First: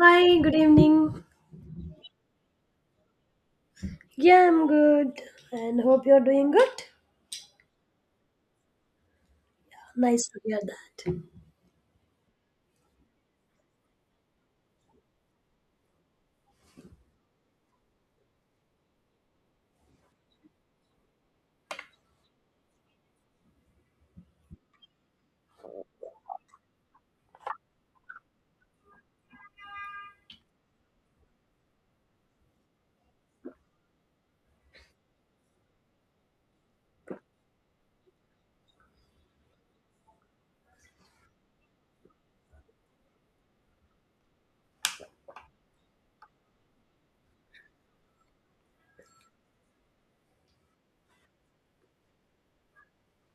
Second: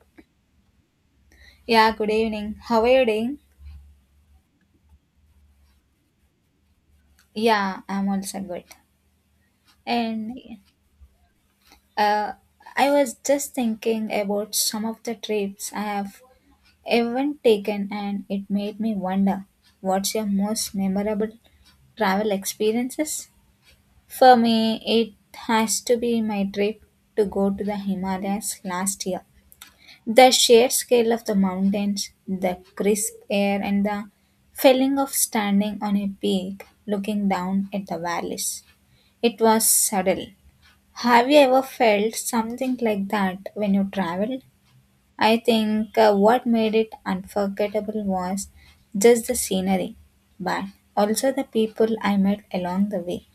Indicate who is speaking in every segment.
Speaker 1: Hi, good evening.
Speaker 2: Yeah, good evening. How are you doing?
Speaker 1: Yeah, I'm good and hope you're doing good.
Speaker 2: Yeah, I'm also good.
Speaker 1: Nice
Speaker 2: And
Speaker 1: to hear that.
Speaker 2: uh, I was just thinking about some of the trips I have ever taken, and it made me wonder what's your most memorable travel experiences? For me, it has to be my trip to go to the Himalayas last year. The sheer scale of the mountains, the crisp air, and the feeling of standing on a peak looking down at the valleys. It was subtle. Have you ever felt something like that when you traveled? I think what made it unforgettable was just the scenery, but also the people I met along the way.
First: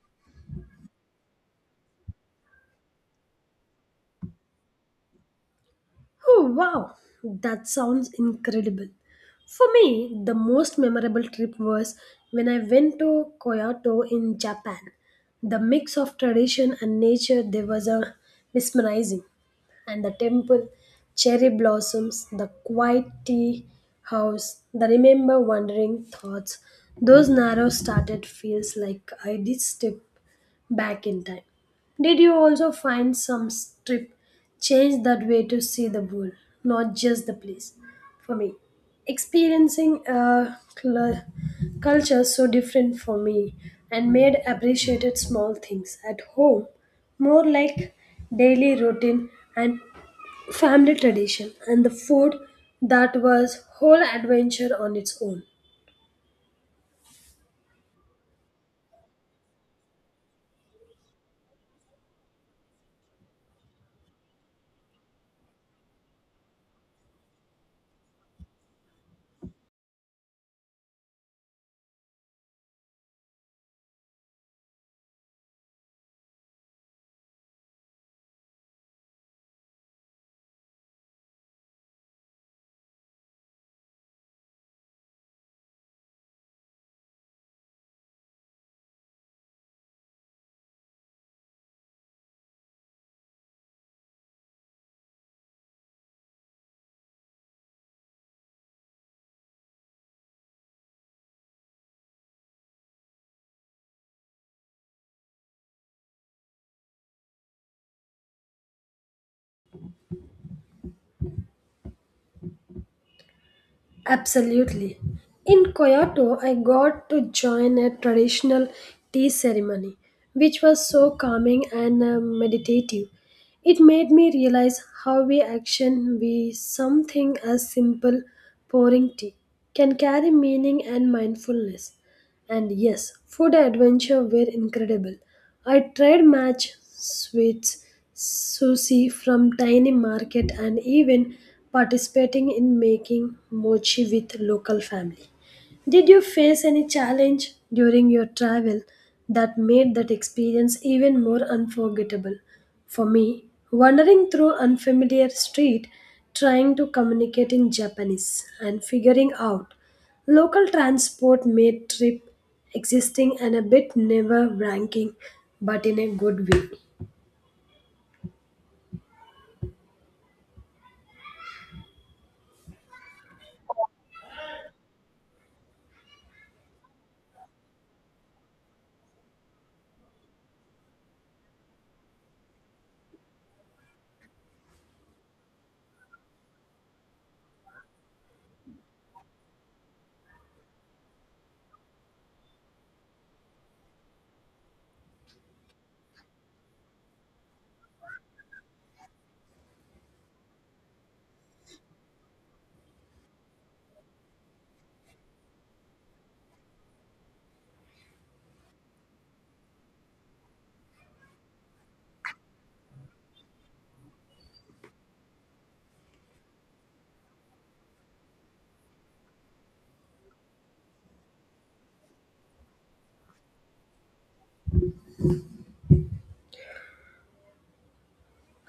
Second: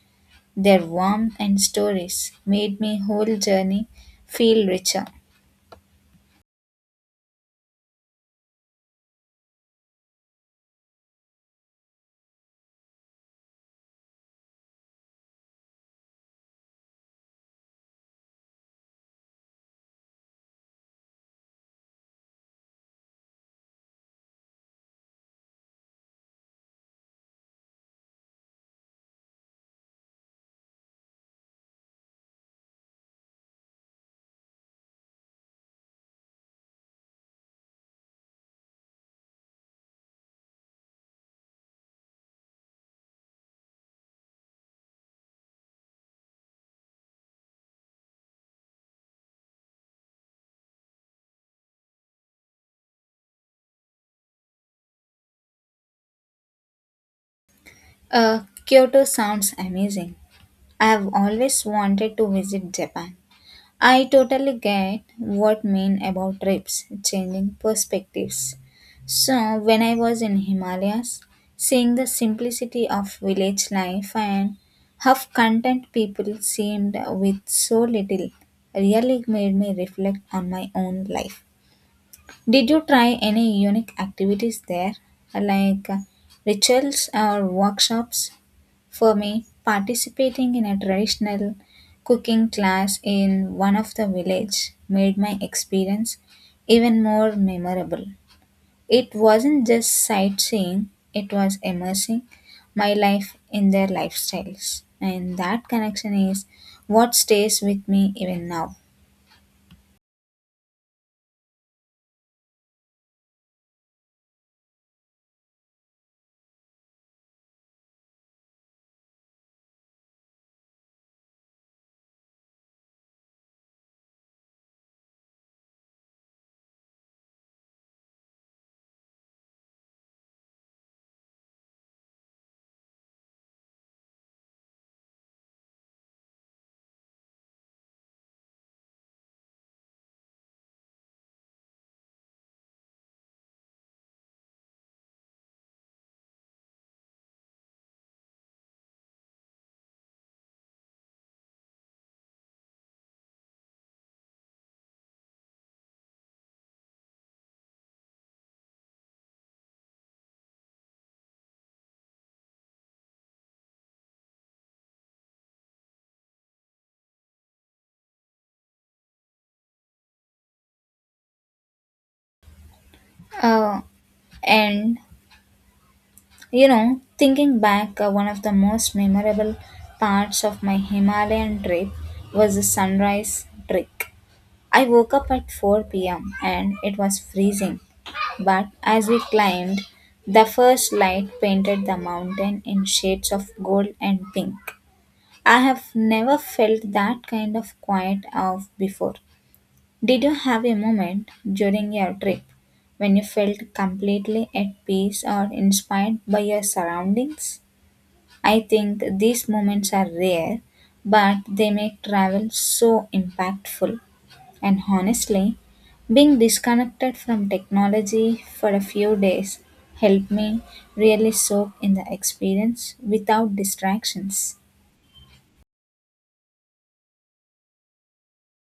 Speaker 2: Their warmth and stories made my whole journey feel richer.
Speaker 1: Oh, wow, that sounds incredible. For me, the most memorable trip was when I went to Kyoto in Japan. The mix of tradition and nature there was a mesmerizing. And the temple, cherry blossoms, the quiet tea house, the remember wandering thoughts, those narrow started feels like I did step back in time. Did you also find some strip change that way to see the world, not just the place? For me, experiencing a culture so different for me and made appreciated small things at home, more like daily routine and family tradition and the food, that was whole adventure on its own.
Speaker 2: Kyoto sounds amazing, I have always wanted to visit Japan. I totally get what mean about trips, changing perspectives. So when I was in Himalayas, seeing the simplicity of village life and how content people seemed with so little really made me reflect on my own life. Did you try any unique activities there, like rituals or workshops? For me, participating in a traditional cooking class in one of the village made my experience even more memorable. It wasn't just sightseeing, it was immersing my life in their lifestyles. And that connection is what stays with me even now.
Speaker 1: Absolutely. In Kyoto, I got to join a traditional tea ceremony, which was so calming and meditative. It made me realize how we action we something as simple pouring tea can carry meaning and mindfulness. And yes, food adventure were incredible. I tried match sweets, sushi from tiny market and even participating in making mochi with local family. Did you face any challenge during your travel that made that experience even more unforgettable? For me, wandering through unfamiliar street, trying to communicate in Japanese and figuring out local transport made trip existing and a bit never ranking, but in a good way.
Speaker 2: Uh, and thinking back, one of the most memorable parts of my Himalayan trip was the sunrise trek. I woke up at 4 p.m. and it was freezing, but as we climbed, the first light painted the mountain in shades of gold and pink. I have never felt that kind of quiet off before. Did you have a moment during your trip when you felt completely at peace or inspired by your surroundings? I think these moments are rare, but they make travel so impactful. And honestly, being disconnected from technology for a few days helped me really soak in the experience without distractions.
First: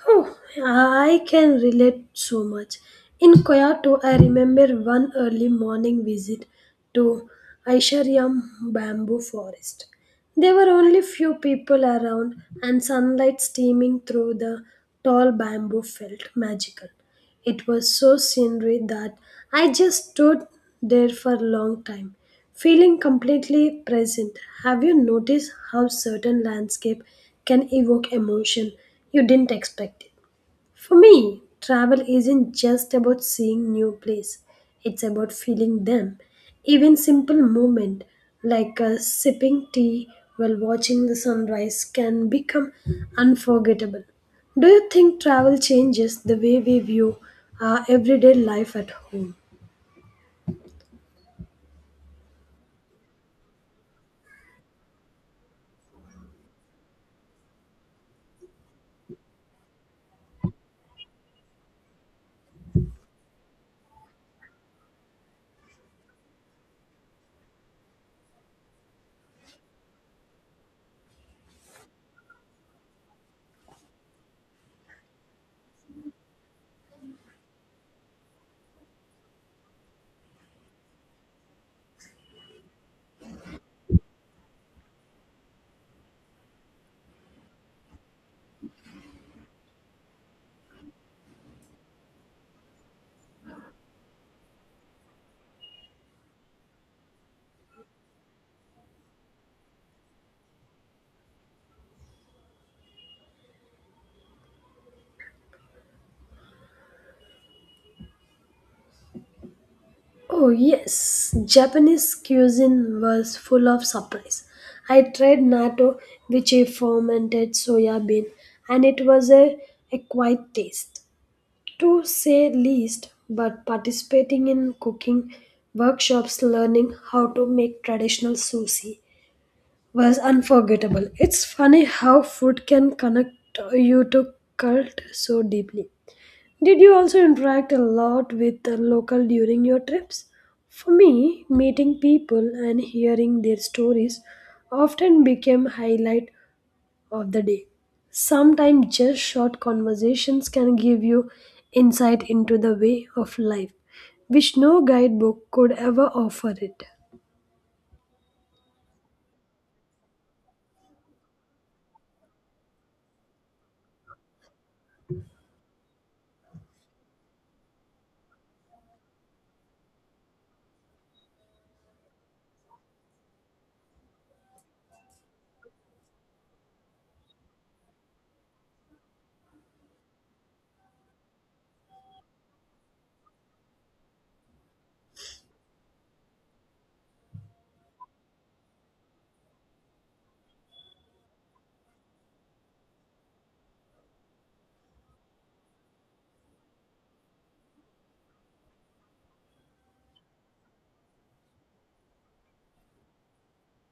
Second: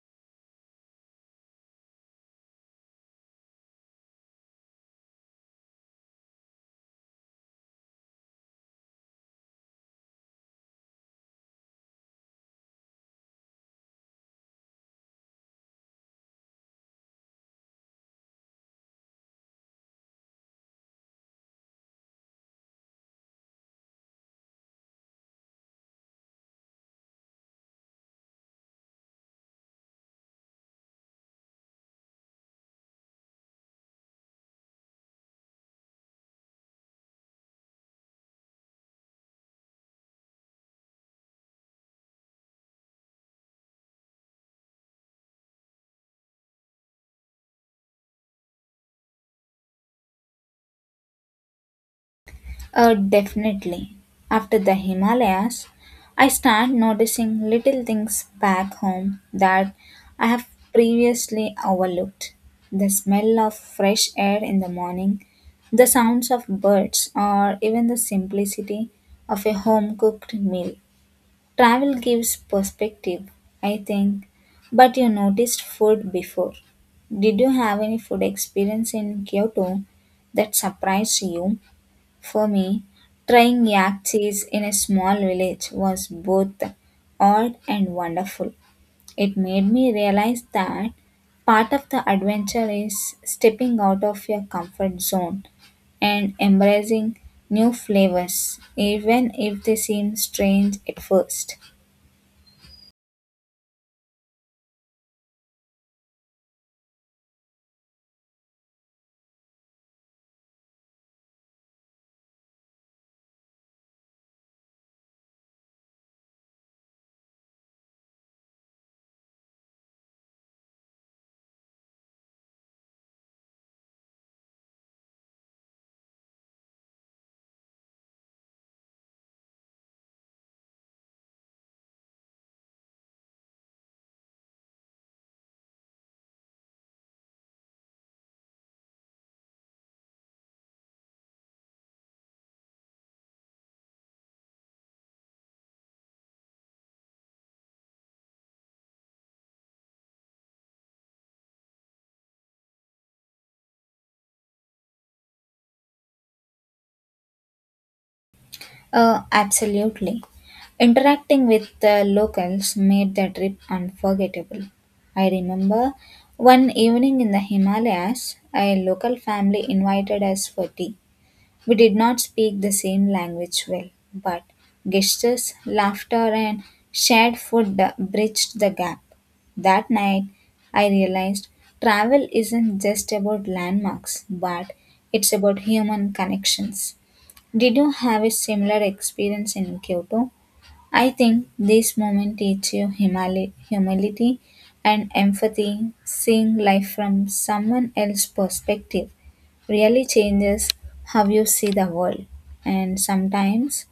Speaker 1: Oh, I can relate so much. In Kyoto, I remember one early morning visit to Aishariam bamboo forest. There were only few people around, and sunlight streaming through the tall bamboo felt magical. It was so scenery that I just stood there for a long time, feeling completely present. Have you noticed how certain landscape can evoke emotion you didn't expect? It? For me, travel isn't just about seeing new place. It's about feeling them. Even simple moment like sipping tea while watching the sunrise can become unforgettable. Do you think travel changes the way we view our everyday life at home?
Speaker 2: Definitely. After the Himalayas, I start noticing little things back home that I have previously overlooked. The smell of fresh air in the morning, the sounds of birds, or even the simplicity of a home cooked meal. Travel gives perspective, I think, but you noticed food before. Did you have any food experience in Kyoto that surprised you? For me, trying yak cheese in a small village was both odd and wonderful. It made me realize that part of the adventure is stepping out of your comfort zone and embracing new flavors, even if they seem strange at first.
Speaker 1: Oh, yes, Japanese cuisine was full of surprise. I tried natto, which is fermented soya bean, and it was a quiet taste. To say least, but participating in cooking workshops, learning how to make traditional sushi was unforgettable. It's funny how food can connect you to cult so deeply. Did you also interact a lot with the local during your trips? For me, meeting people and hearing their stories often became highlight of the day. Sometimes just short conversations can give you insight into the way of life, which no guidebook could ever offer it.
Speaker 2: Absolutely. Interacting with the locals made the trip unforgettable. I remember one evening in the Himalayas, a local family invited us for tea. We did not speak the same language well, but gestures, laughter, and shared food bridged the gap. That night, I realized travel isn't just about landmarks, but it's about human connections. Did you have a similar experience in Kyoto? I think this moment teaches you humility and empathy, seeing life from someone else's perspective really changes how you see the world. And sometimes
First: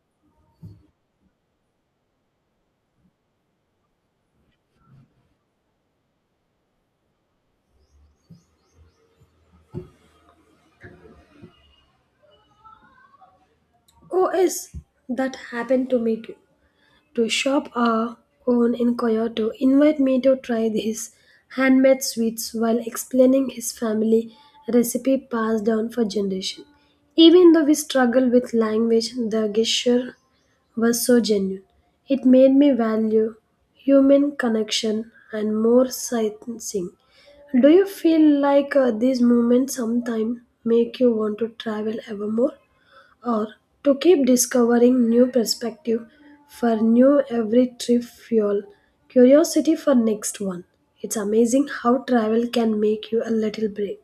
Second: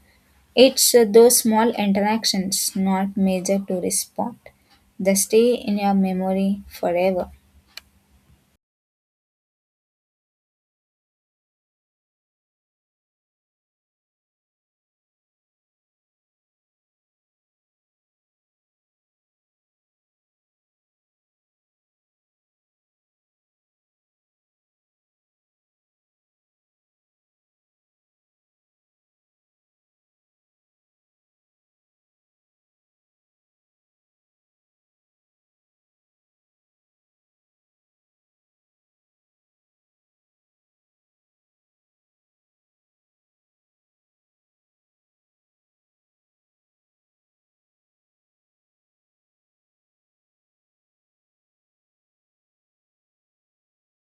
Speaker 2: it's those small interactions, not major tourist spot, that stay in your memory forever.
Speaker 1: Oh yes, that happened to me too. To shop a cone in Kyoto invite me to try his handmade sweets while explaining his family recipe passed down for generations. Even though we struggle with language, the gesture was so genuine. It made me value human connection and more sightseeing. Do you feel like these moments sometimes make you want to travel ever more, or to keep discovering new perspective for new every trip fuel curiosity for next one? It's amazing how travel can make you a little brave,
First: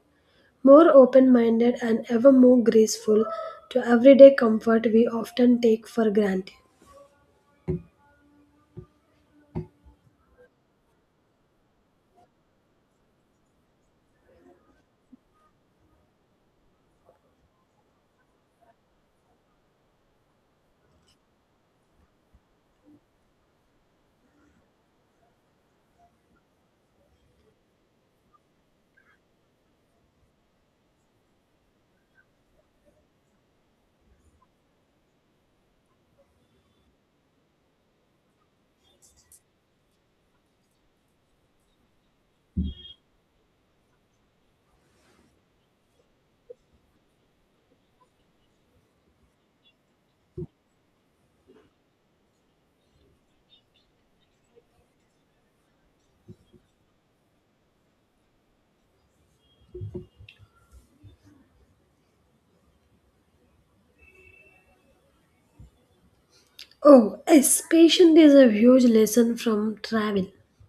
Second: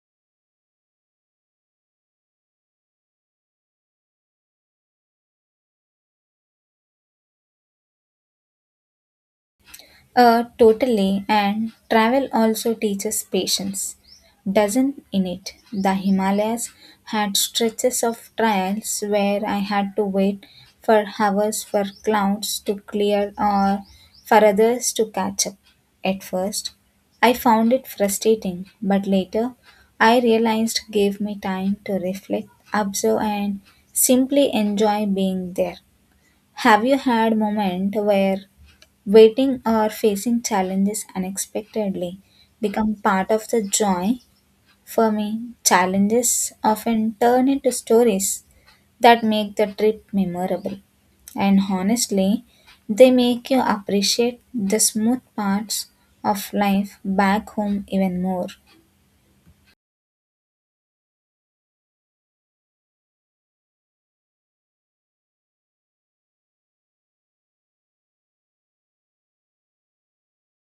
Speaker 1: more open-minded and ever more graceful to everyday comfort we often take for granted.
Speaker 2: Totally, and travel also teaches patience, doesn't in it? The Himalayas had stretches of trials where I had to wait for hours for clouds to clear or for others to catch up. At first, I found it frustrating, but later I realized it gave me time to reflect, observe, and simply enjoy being there. Have you had moment where waiting or facing challenges unexpectedly become part of the joy? For me, challenges often turn into stories that make the trip memorable. And honestly, they make you appreciate the smooth parts of life back home even more.
Speaker 1: Oh yes, patience is a huge lesson from travel.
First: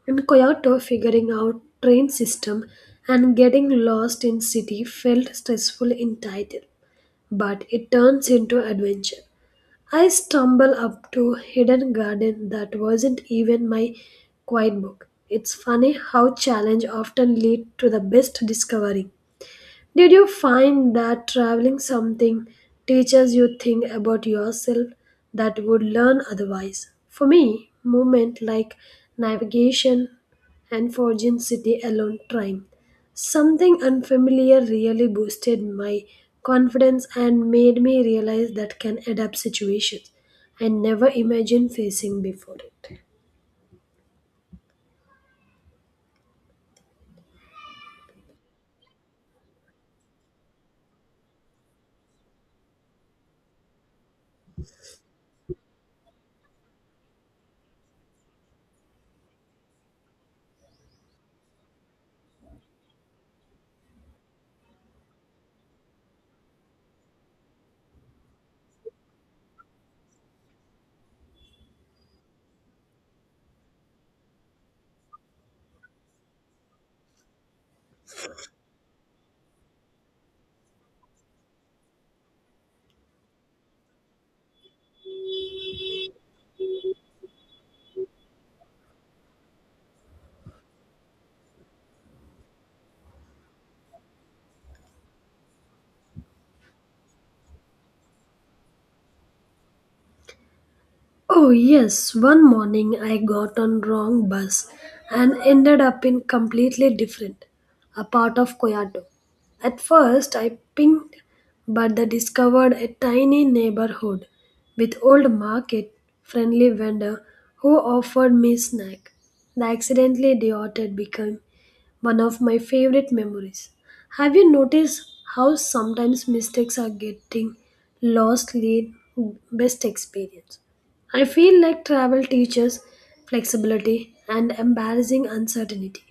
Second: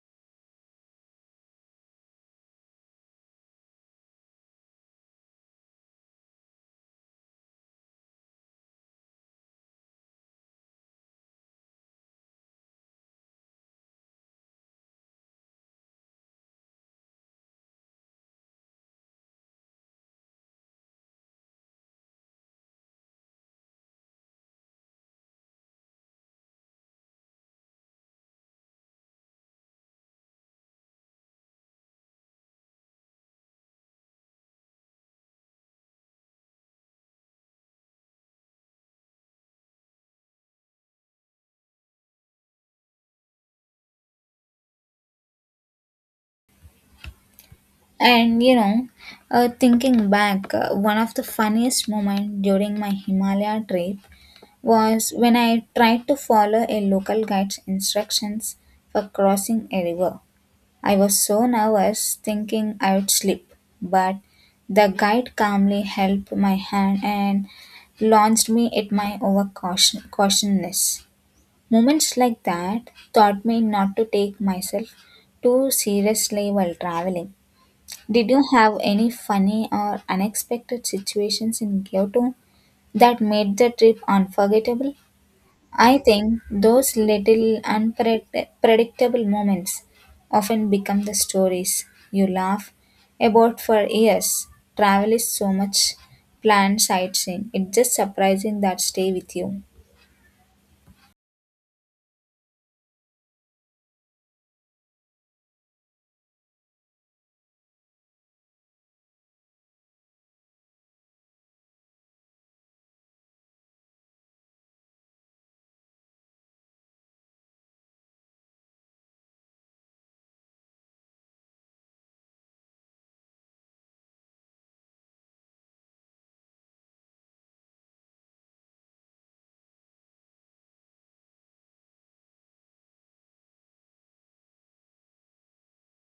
Speaker 1: In Kyoto, figuring out train system and getting lost in city felt stressful in title, but it turns into adventure. I stumble up to hidden garden that wasn't even my quiet book. It's funny how challenge often lead to the best discovery. Did you find that traveling something teaches you things about yourself that would learn otherwise? For me, movement like navigation and forging city alone trying. Something unfamiliar really boosted my confidence and made me realize that can adapt situations I never imagined facing before it.
Speaker 2: And thinking back, one of the funniest moments during my Himalaya trip was when I tried to follow a local guide's instructions for crossing a river. I was so nervous, thinking I would slip, but the guide calmly held my hand and launched me at my overcautiousness. Moments like that taught me not to take myself too seriously while traveling. Did you have any funny or unexpected situations in Kyoto that made the trip unforgettable? I think those little unpredictable moments often become the stories you laugh about for years. Travel is so much planned sightseeing. It's just surprising that stay with you.
Speaker 1: Oh, yes, one morning I got on wrong bus and ended up in completely different, a part of Kyoto. At first I pinged, but they discovered a tiny neighborhood with old market, friendly vendor who offered me snack. The accidentally idioted became one of my favorite memories. Have you noticed how sometimes mistakes are getting lost lead best experience? I feel like travel teaches flexibility and embarrassing uncertainty.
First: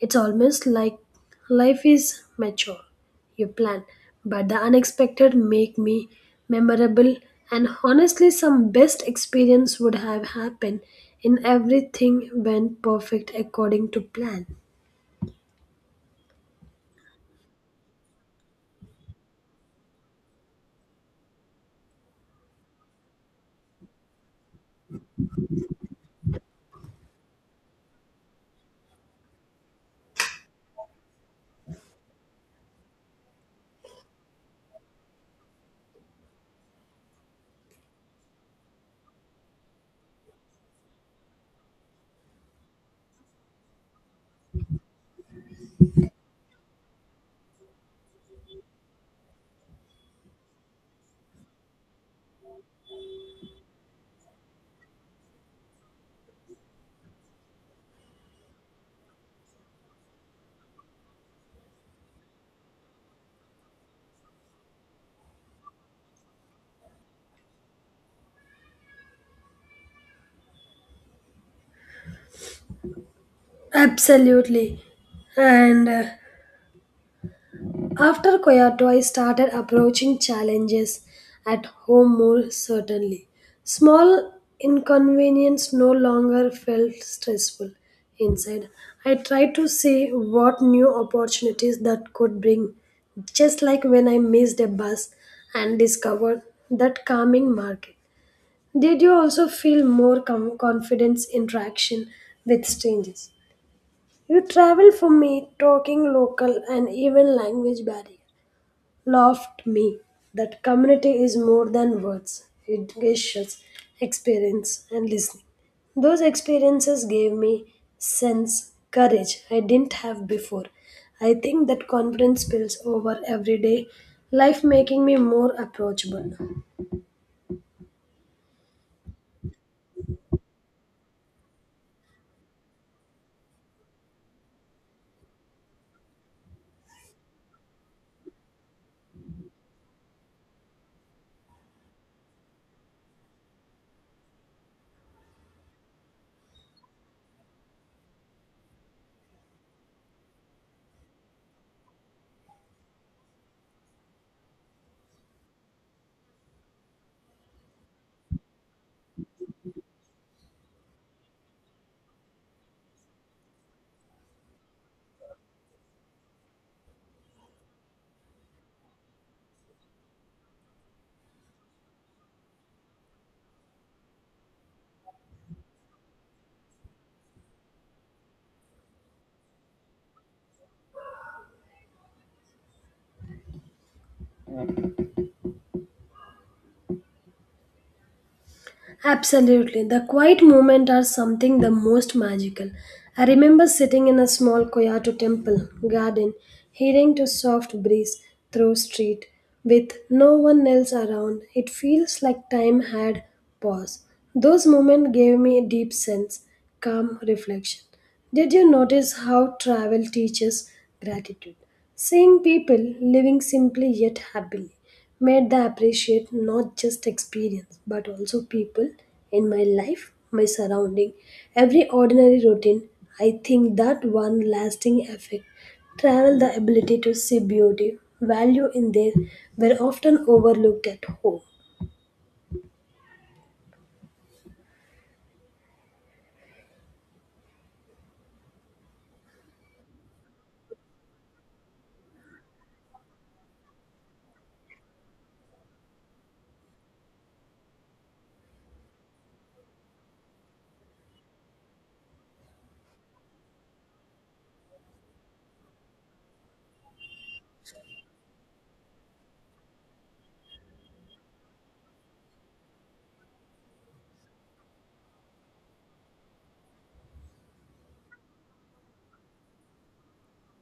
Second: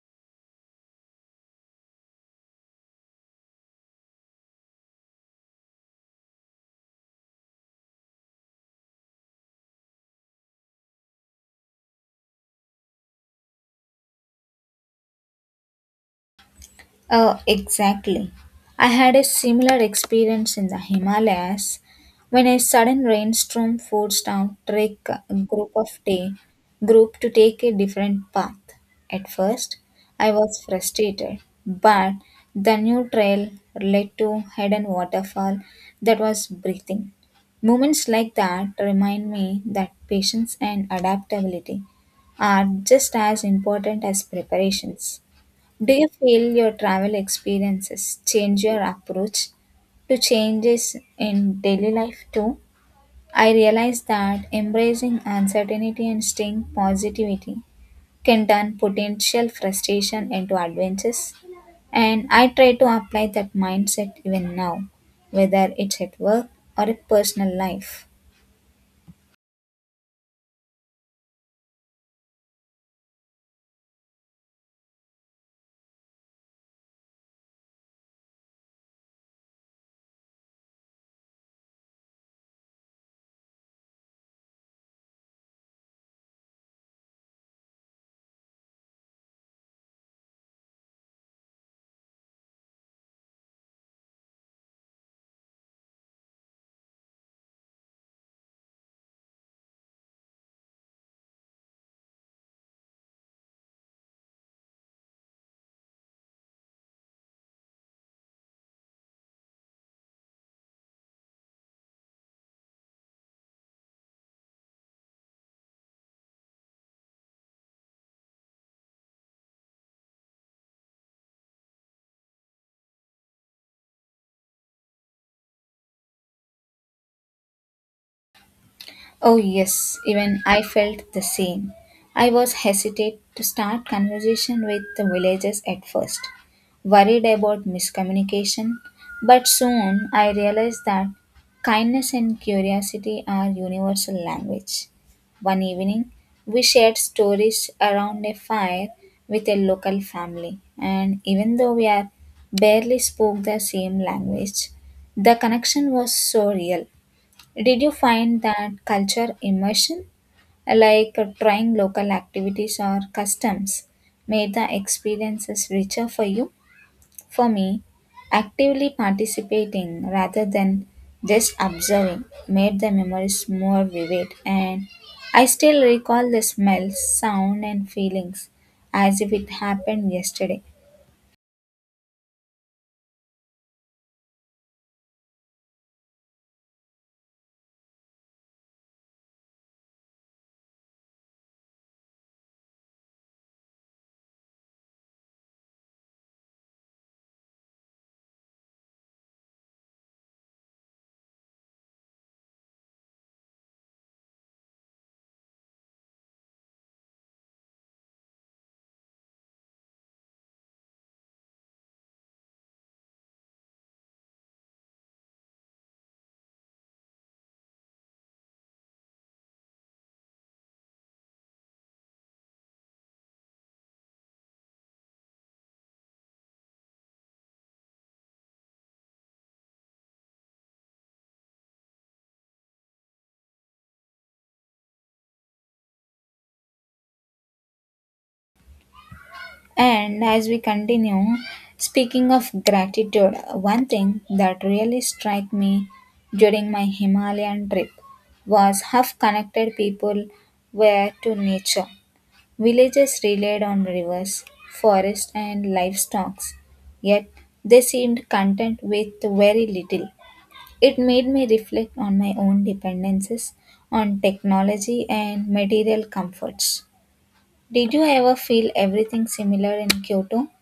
Speaker 1: It's almost like life is mature. You plan, but the unexpected make me memorable, and honestly some best experience would have happened in everything went perfect according to plan.
Speaker 2: Oh, exactly. I had a similar experience in the Himalayas when a sudden rainstorm forced our trek group of day group to take a different path. At first, I was frustrated, but the new trail led to hidden waterfall that was breathing. Moments like that remind me that patience and adaptability are just as important as preparations. Do you feel your travel experiences change your approach to changes in daily life too? I realize that embracing uncertainty and staying positivity can turn potential frustration into adventures, and I try to apply that mindset even now, whether it's at work or a personal life.
Speaker 1: Absolutely. And after Kyoto, I started approaching challenges at home more certainly. Small inconvenience no longer felt stressful inside. I tried to see what new opportunities that could bring, just like when I missed a bus and discovered that calming market. Did you also feel more confidence interaction with strangers? You travel for me, talking local and even language barrier laughed me that community is more than words, it gestures, experience, and listening. Those experiences gave me sense, courage I didn't have before. I think that confidence spills over everyday life, making me more approachable.
Speaker 2: Oh, yes, even I felt the same. I was hesitant to start conversation with the villagers at first, worried about miscommunication, but soon I realized that kindness and curiosity are universal language. One evening, we shared stories around a fire with a local family, and even though we are barely spoke the same language, the connection was so real. Did you find that culture immersion, like trying local activities or customs, made the experiences richer for you? For me, actively participating rather than just observing made the memories more vivid, and I still recall the smells, sound, and feelings as if it happened yesterday.
Speaker 1: Absolutely. The quiet moments are something the most magical. I remember sitting in a small Koyato temple garden, hearing to soft breeze through street with no one else around. It feels like time had paused. Those moments gave me a deep sense, calm reflection. Did you notice how travel teaches gratitude? Seeing people living simply yet happily made the appreciate not just experience but also people in my life, my surrounding, every ordinary routine. I think that one lasting effect travel the ability to see beauty value in there were often overlooked at home.
Speaker 2: And as we continue, speaking of gratitude, one thing that really struck me during my Himalayan trip was how connected people were to nature. Villages relied on rivers, forests, and livestock, yet they seemed content with very little. It made me reflect on my own dependences on technology and material comforts. Did you ever feel everything similar in Kyoto,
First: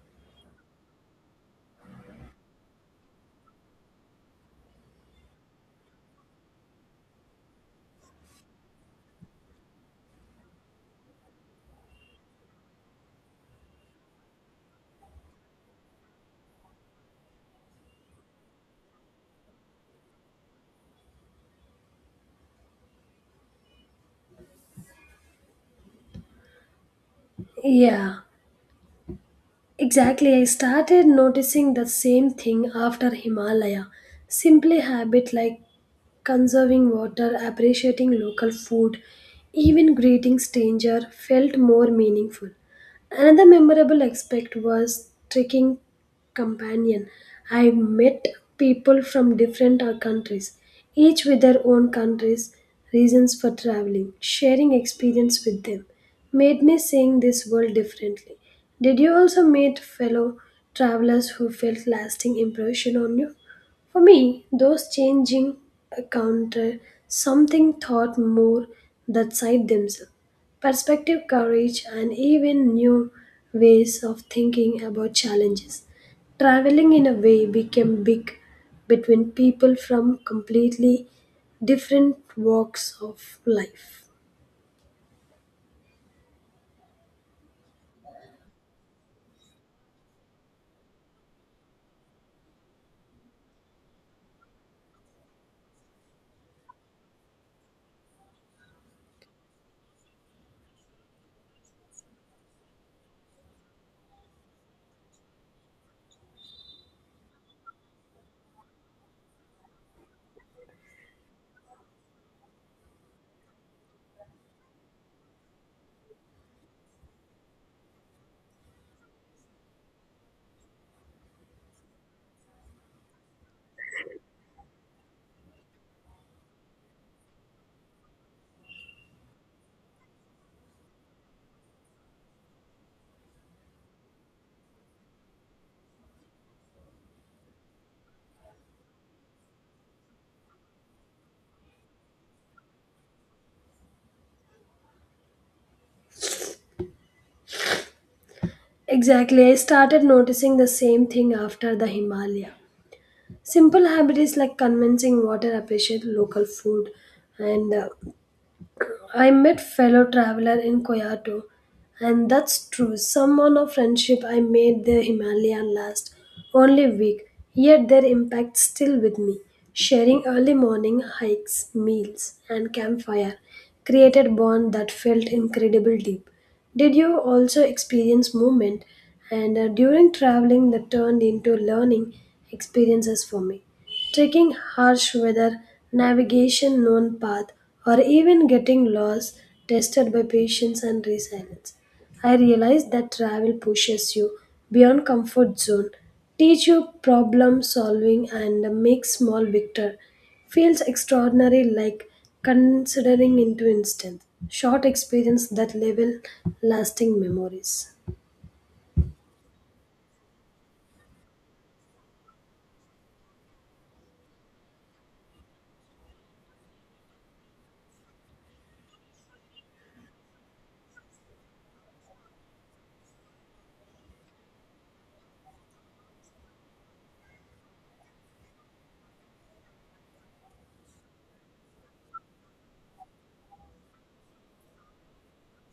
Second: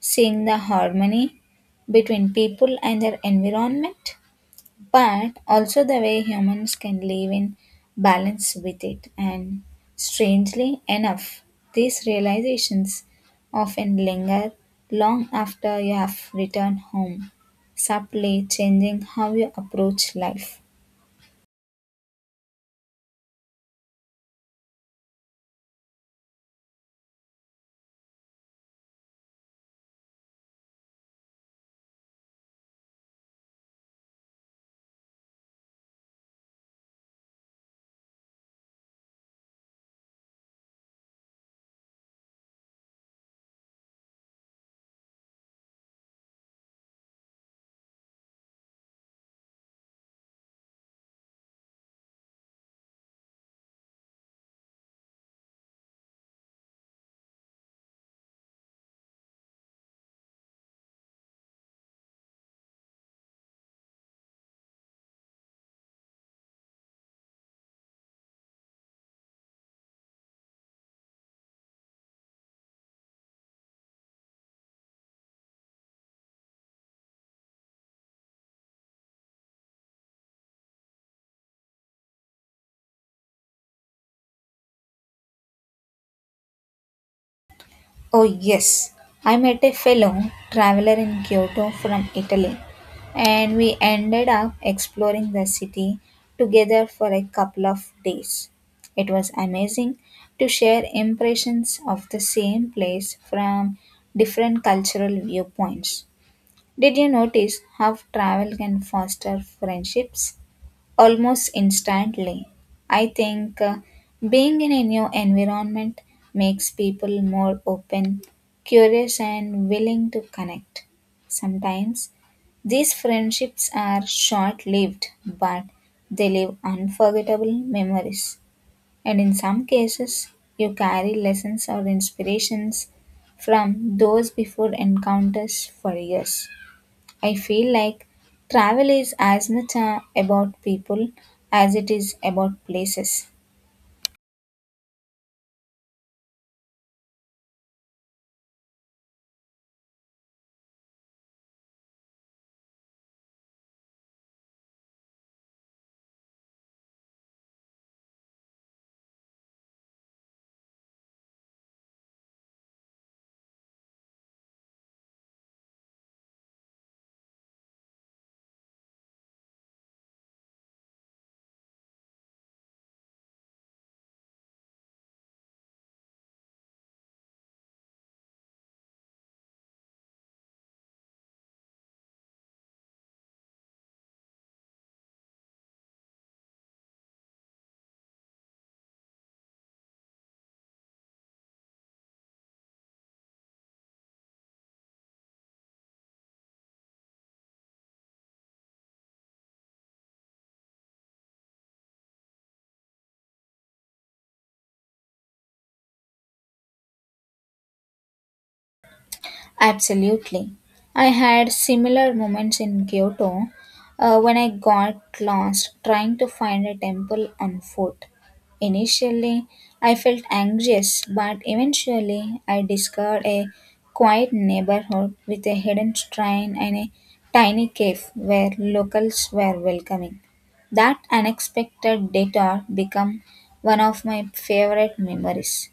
Speaker 2: seeing the harmony between people and their environment, but also the way humans can live in balance with it? And strangely enough, these realizations often linger long after you have returned home, subtly changing how you approach life.
Speaker 1: Yeah, exactly. I started noticing the same thing after Himalaya. Simply habit like conserving water, appreciating local food, even greeting stranger felt more meaningful. Another memorable aspect was trekking companion. I met people from different countries, each with their own countries' reasons for traveling. Sharing experience with them made me seeing this world differently. Did you also meet fellow travelers who felt lasting impression on you? For me, those changing encounter something thought more that side themselves. Perspective, courage, and even new ways of thinking about challenges. Traveling in a way became big between people from completely different walks of life.
Speaker 2: Oh, yes. I met a fellow traveler in Kyoto from Italy, and we ended up exploring the city together for a couple of days. It was amazing to share impressions of the same place from different cultural viewpoints. Did you notice how travel can foster friendships almost instantly? I think being in a new environment makes people more open, curious, and willing to connect. Sometimes these friendships are short lived, but they leave unforgettable memories. And in some cases, you carry lessons or inspirations from those before encounters for years. I feel like travel is as much about people as it is about places.
Speaker 1: Exactly, I started noticing the same thing after the Himalaya. Simple habits like convincing water appreciate local food and I met fellow traveler in Kyoto, and that's true. Someone of friendship I made the Himalayan last only week, yet their impact still with me. Sharing early morning hikes, meals, and campfire created bond that felt incredible deep. Did you also experience movement and during traveling that turned into learning experiences for me? Taking harsh weather, navigation known path, or even getting lost tested by patience and resilience. I realize that travel pushes you beyond comfort zone, teach you problem solving and make small victor. Feels extraordinary like considering into instant. Short experience that level lasting memories.
Speaker 2: Absolutely. I had similar moments in Kyoto when I got lost trying to find a temple on foot. Initially, I felt anxious, but eventually, I discovered a quiet neighborhood with a hidden shrine and a tiny cave where locals were welcoming. That unexpected detour became one of my favorite memories.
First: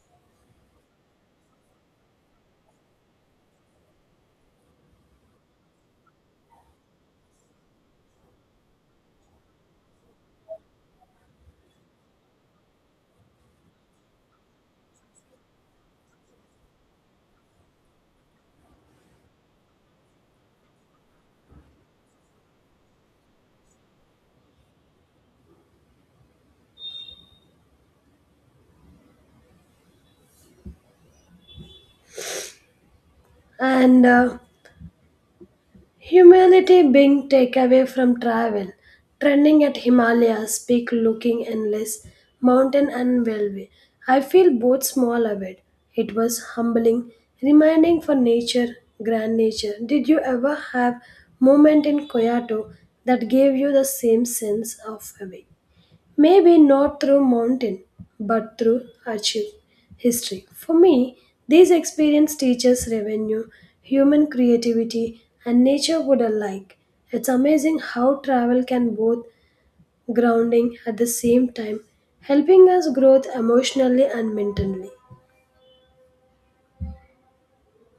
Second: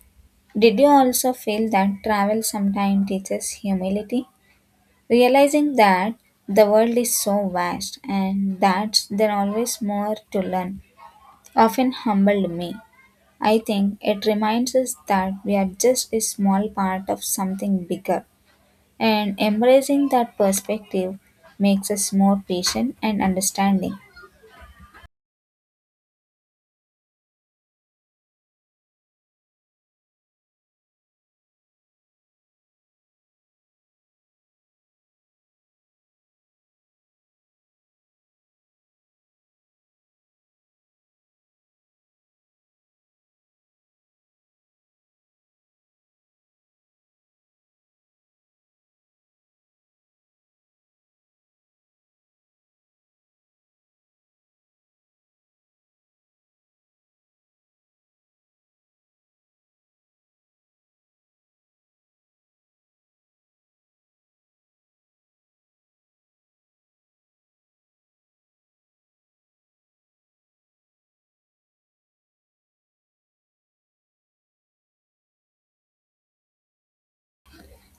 Speaker 2: Did you also feel that travel sometimes teaches humility? Realizing that the world is so vast and that there are always more to learn often humbled me. I think it reminds us that we are just a small part of something bigger, and embracing that perspective makes us more patient and understanding.
Speaker 1: And humility being takeaway from travel, trending at Himalayas, peak looking endless, mountain and railway. I feel both small of it. It was humbling, reminding for nature, grand nature. Did you ever have moment in Kyoto that gave you the same sense of awe? Maybe not through mountain, but through archive history. For me, these experience teaches revenue, human creativity, and nature would alike. It's amazing how travel can both grounding at the same time, helping us grow emotionally and mentally.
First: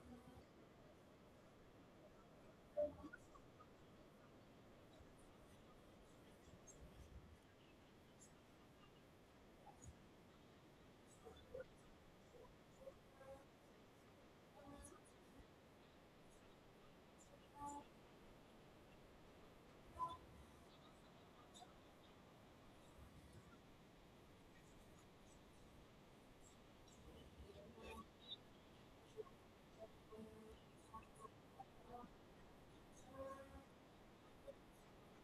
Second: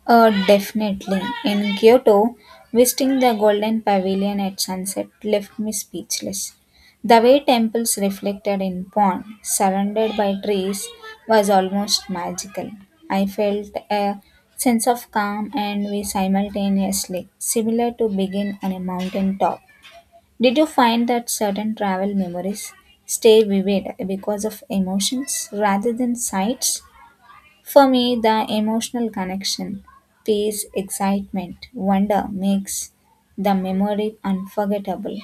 Speaker 2: Definitely. In Kyoto, visiting the Golden Pavilion at sunset left me speechless. The way temples reflected in pond, surrounded by trees, was almost magical. I felt a sense of calm and we simultaneously, similar to being on a mountain top. Did you find that certain travel memories stay vivid because of emotions rather than sights? For me, the emotional connection, peace, excitement, wonder makes the memory unforgettable.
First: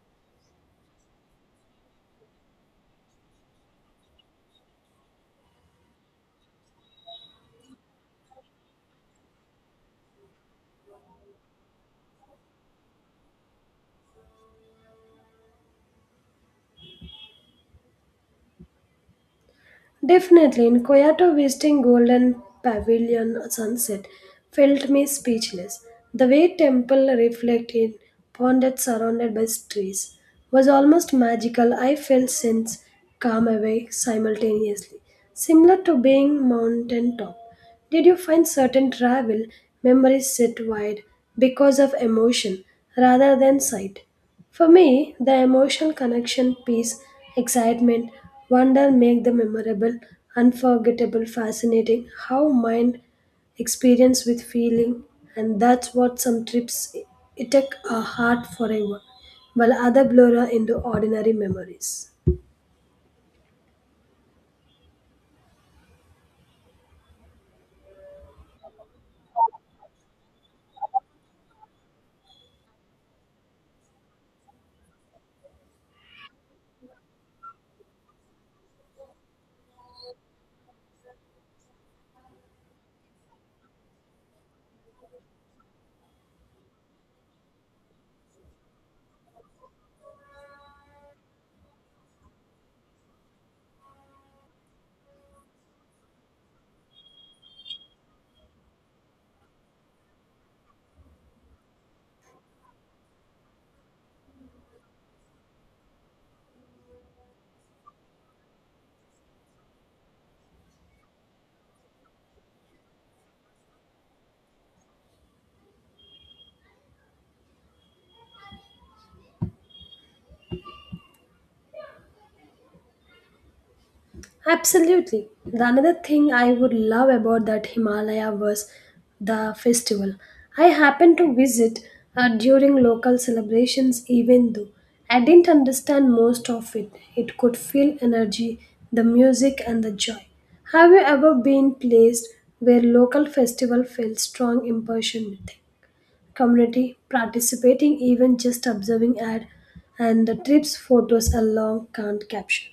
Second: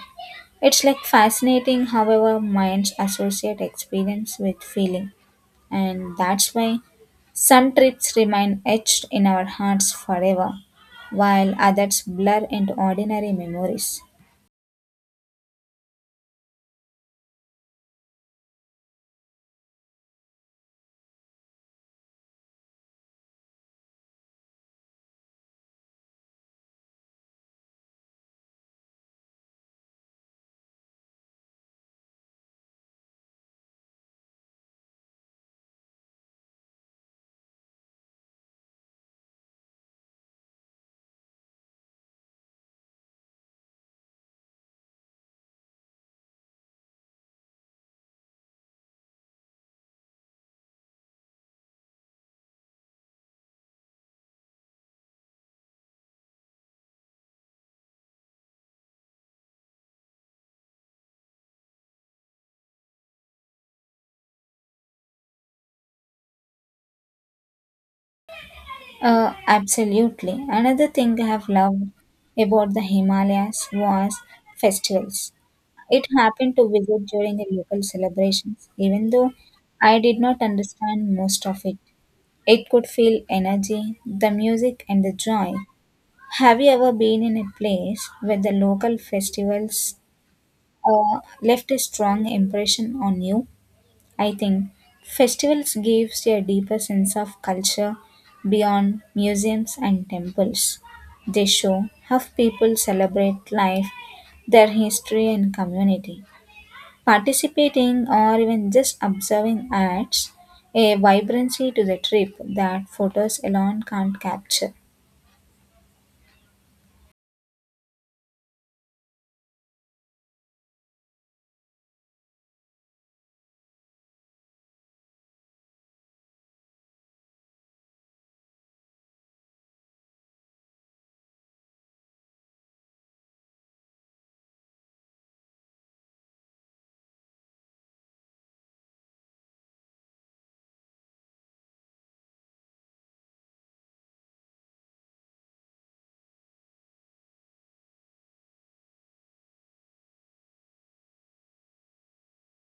Speaker 2: It's like fascinating how our minds associate experience with feeling, and that's why some trips remain etched in our hearts forever, while others blur into ordinary memories.
Speaker 1: Definitely, in Kyoto, visiting Golden Pavilion sunset felt me speechless. The way temple reflected pond that surrounded by trees was almost magical. I felt sense calm away simultaneously, similar to being mountain top. Did you find certain travel memories set wide because of emotion rather than sight? For me, the emotional connection, peace, excitement, wonder make the memorable, unforgettable, fascinating how mind experience with feeling, and that's what some trips it take a heart forever while other blur into ordinary memories.
Speaker 2: Absolutely. Another thing I have loved about the Himalayas was festivals. It happened to visit during a local celebration. Even though I did not understand most of it, it could feel energy, the music, and the joy. Have you ever been in a place where the local festivals left a strong impression on you? I think festivals gives you a deeper sense of culture beyond museums and temples. They show how people celebrate life, their history, and community. Participating or even just observing adds a vibrancy to the trip that photos alone can't capture.
Speaker 1: Absolutely. The another thing I would love about that Himalaya was the festival. I happened to visit during local celebrations, even though I didn't understand most of it. It could feel energy, the music, and the joy. Have you ever been placed where local festival felt strong impression with community participating, even just observing ad and the trips photos along can't capture?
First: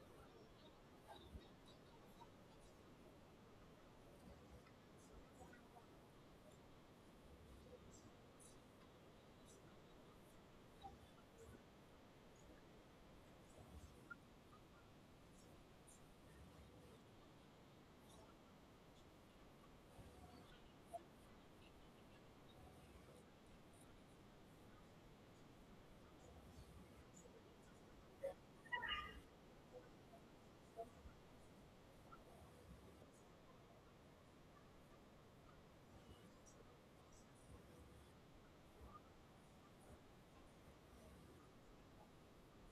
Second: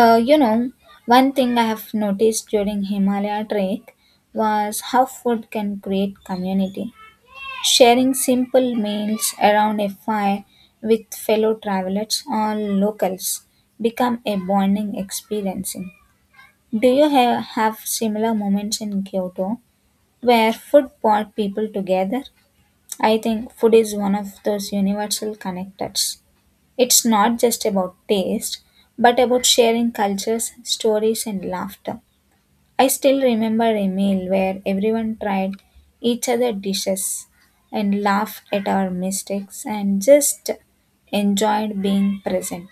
Speaker 2: Uh, you know, one thing I have noticed during Himalaya trek was how food can create community. Sharing simple meals around a fire with fellow travelers or locals become a bonding experience. Do you have similar moments in Kyoto where food brought people together? I think food is one of those universal connectors. It's not just about taste, but about sharing cultures, stories, and laughter. I still remember a meal where everyone tried each other dishes and laughed at our mistakes and just enjoyed being present.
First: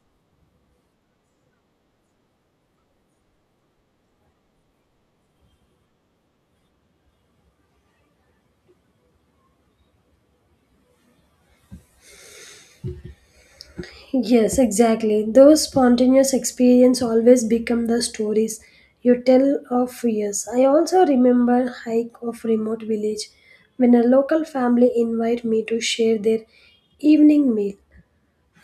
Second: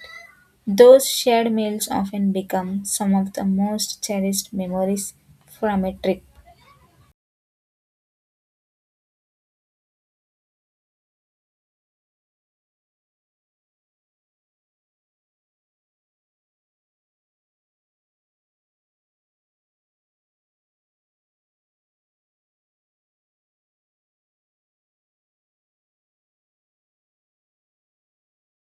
Speaker 2: Those shared meals often become some of the most cherished memories from a trip.
Speaker 1: Yes, exactly. Those spontaneous experience always become the stories you tell of years. I also remember hike of remote village when a local family invite me to share their evening meal,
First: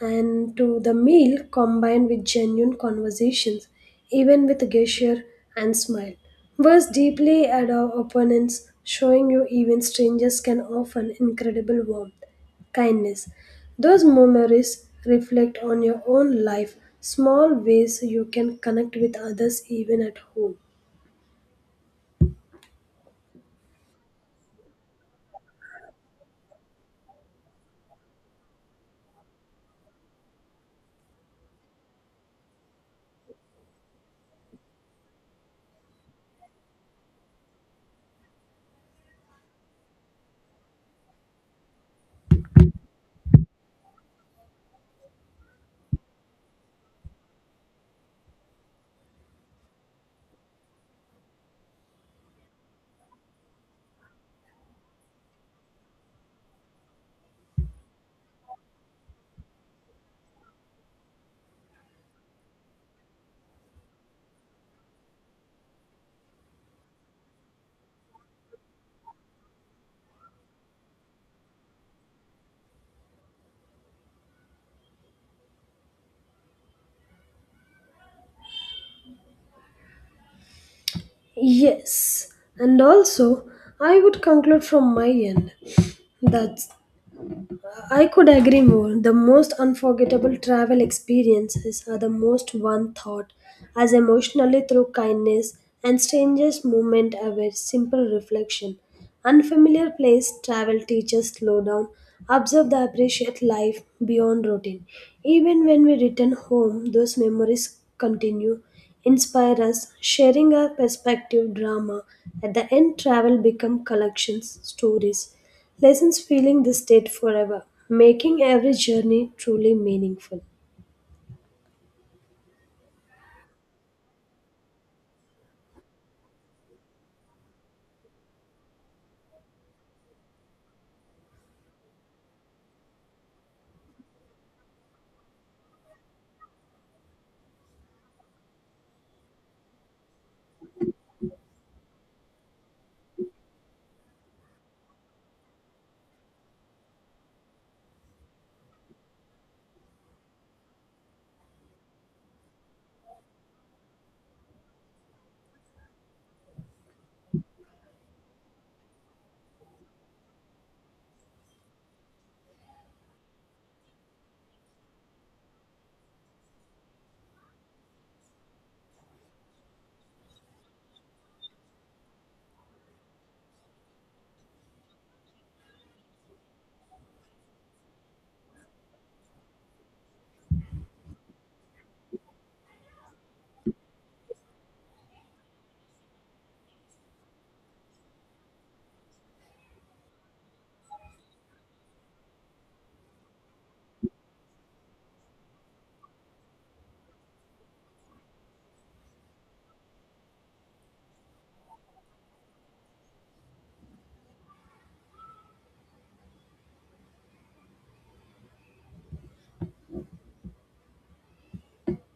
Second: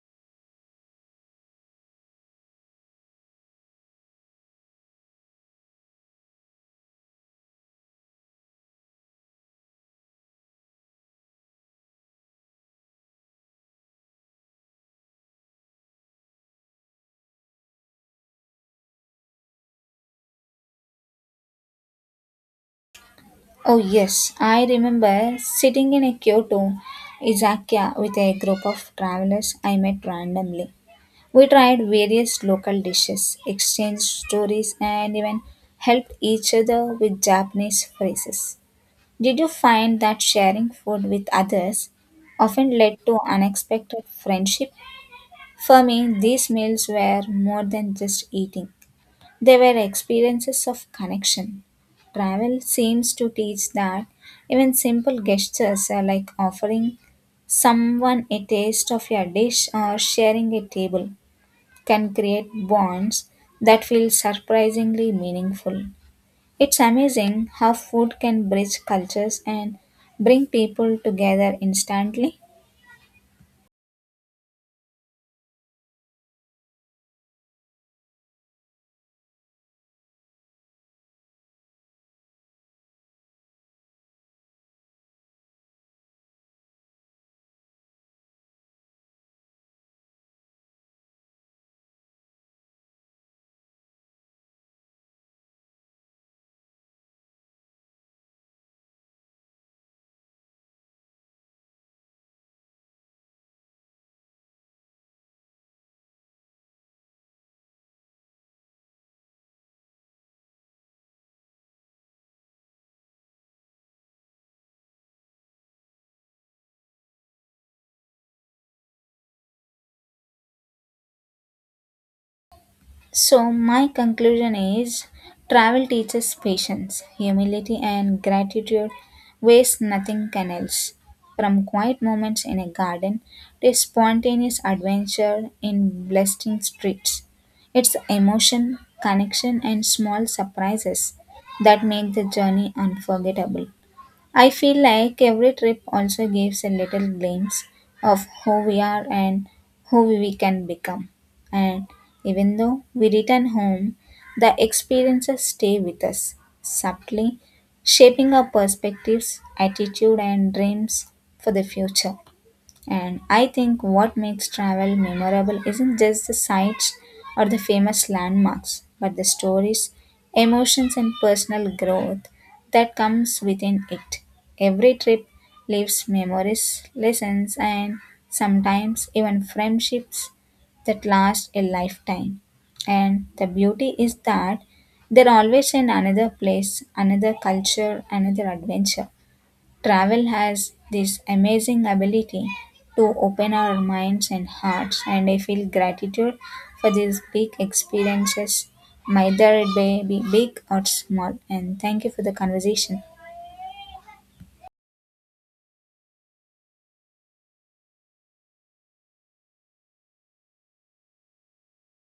Speaker 1: and to the meal combined with genuine conversations, even with gesture and smile, was deeply at our opponents, showing you even strangers can offer incredible warmth, kindness. Those memories reflect on your own life, small ways you can connect with others even at home.
Speaker 2: Oh, yes, I remember sitting in a Kyoto izakaya with a group of travelers I met randomly. We tried various local dishes, exchanged stories, and even helped each other with Japanese phrases. Did you find that sharing food with others often led to unexpected friendship? For me, these meals were more than just eating. They were experiences of connection. Travel seems to teach that even simple gestures are like offering someone a taste of your dish or sharing a table can create bonds that feel surprisingly meaningful. It's amazing how food can bridge cultures and bring people together instantly.
Speaker 1: Yes, and also I would conclude from my end that I could agree more. The most unforgettable travel experiences are the most one thought, as emotionally through kindness and strangest moment aware simple reflection. Unfamiliar place travel teaches slow down, observe the appreciate life beyond routine. Even when we return home, those memories continue, inspire us, sharing our perspective drama. At the end, travel become collections, stories, lessons feeling this state forever, making every journey truly meaningful.
Speaker 2: So, my conclusion is travel teaches patience, humility, and gratitude, waste nothing can else. From quiet moments in a garden to spontaneous adventure in blessing streets, it's emotion, connection, and small surprises that make the journey unforgettable. I feel like every trip also gives a little glimpse of who we are and who we can become. And even though we return home, the experiences stay with us, subtly shaping our perspectives, attitude, and dreams for the future. And I think what makes travel memorable isn't just the sights or the famous landmarks, but the stories, emotions, and personal growth that comes within it. Every trip leaves memories, lessons, and sometimes even friendships that last a lifetime. And the beauty is that they're always in another place, another culture, another adventure. Travel has this amazing ability to open our minds and hearts, and I feel gratitude for these big experiences, whether it may be big or small. And thank you for the conversation.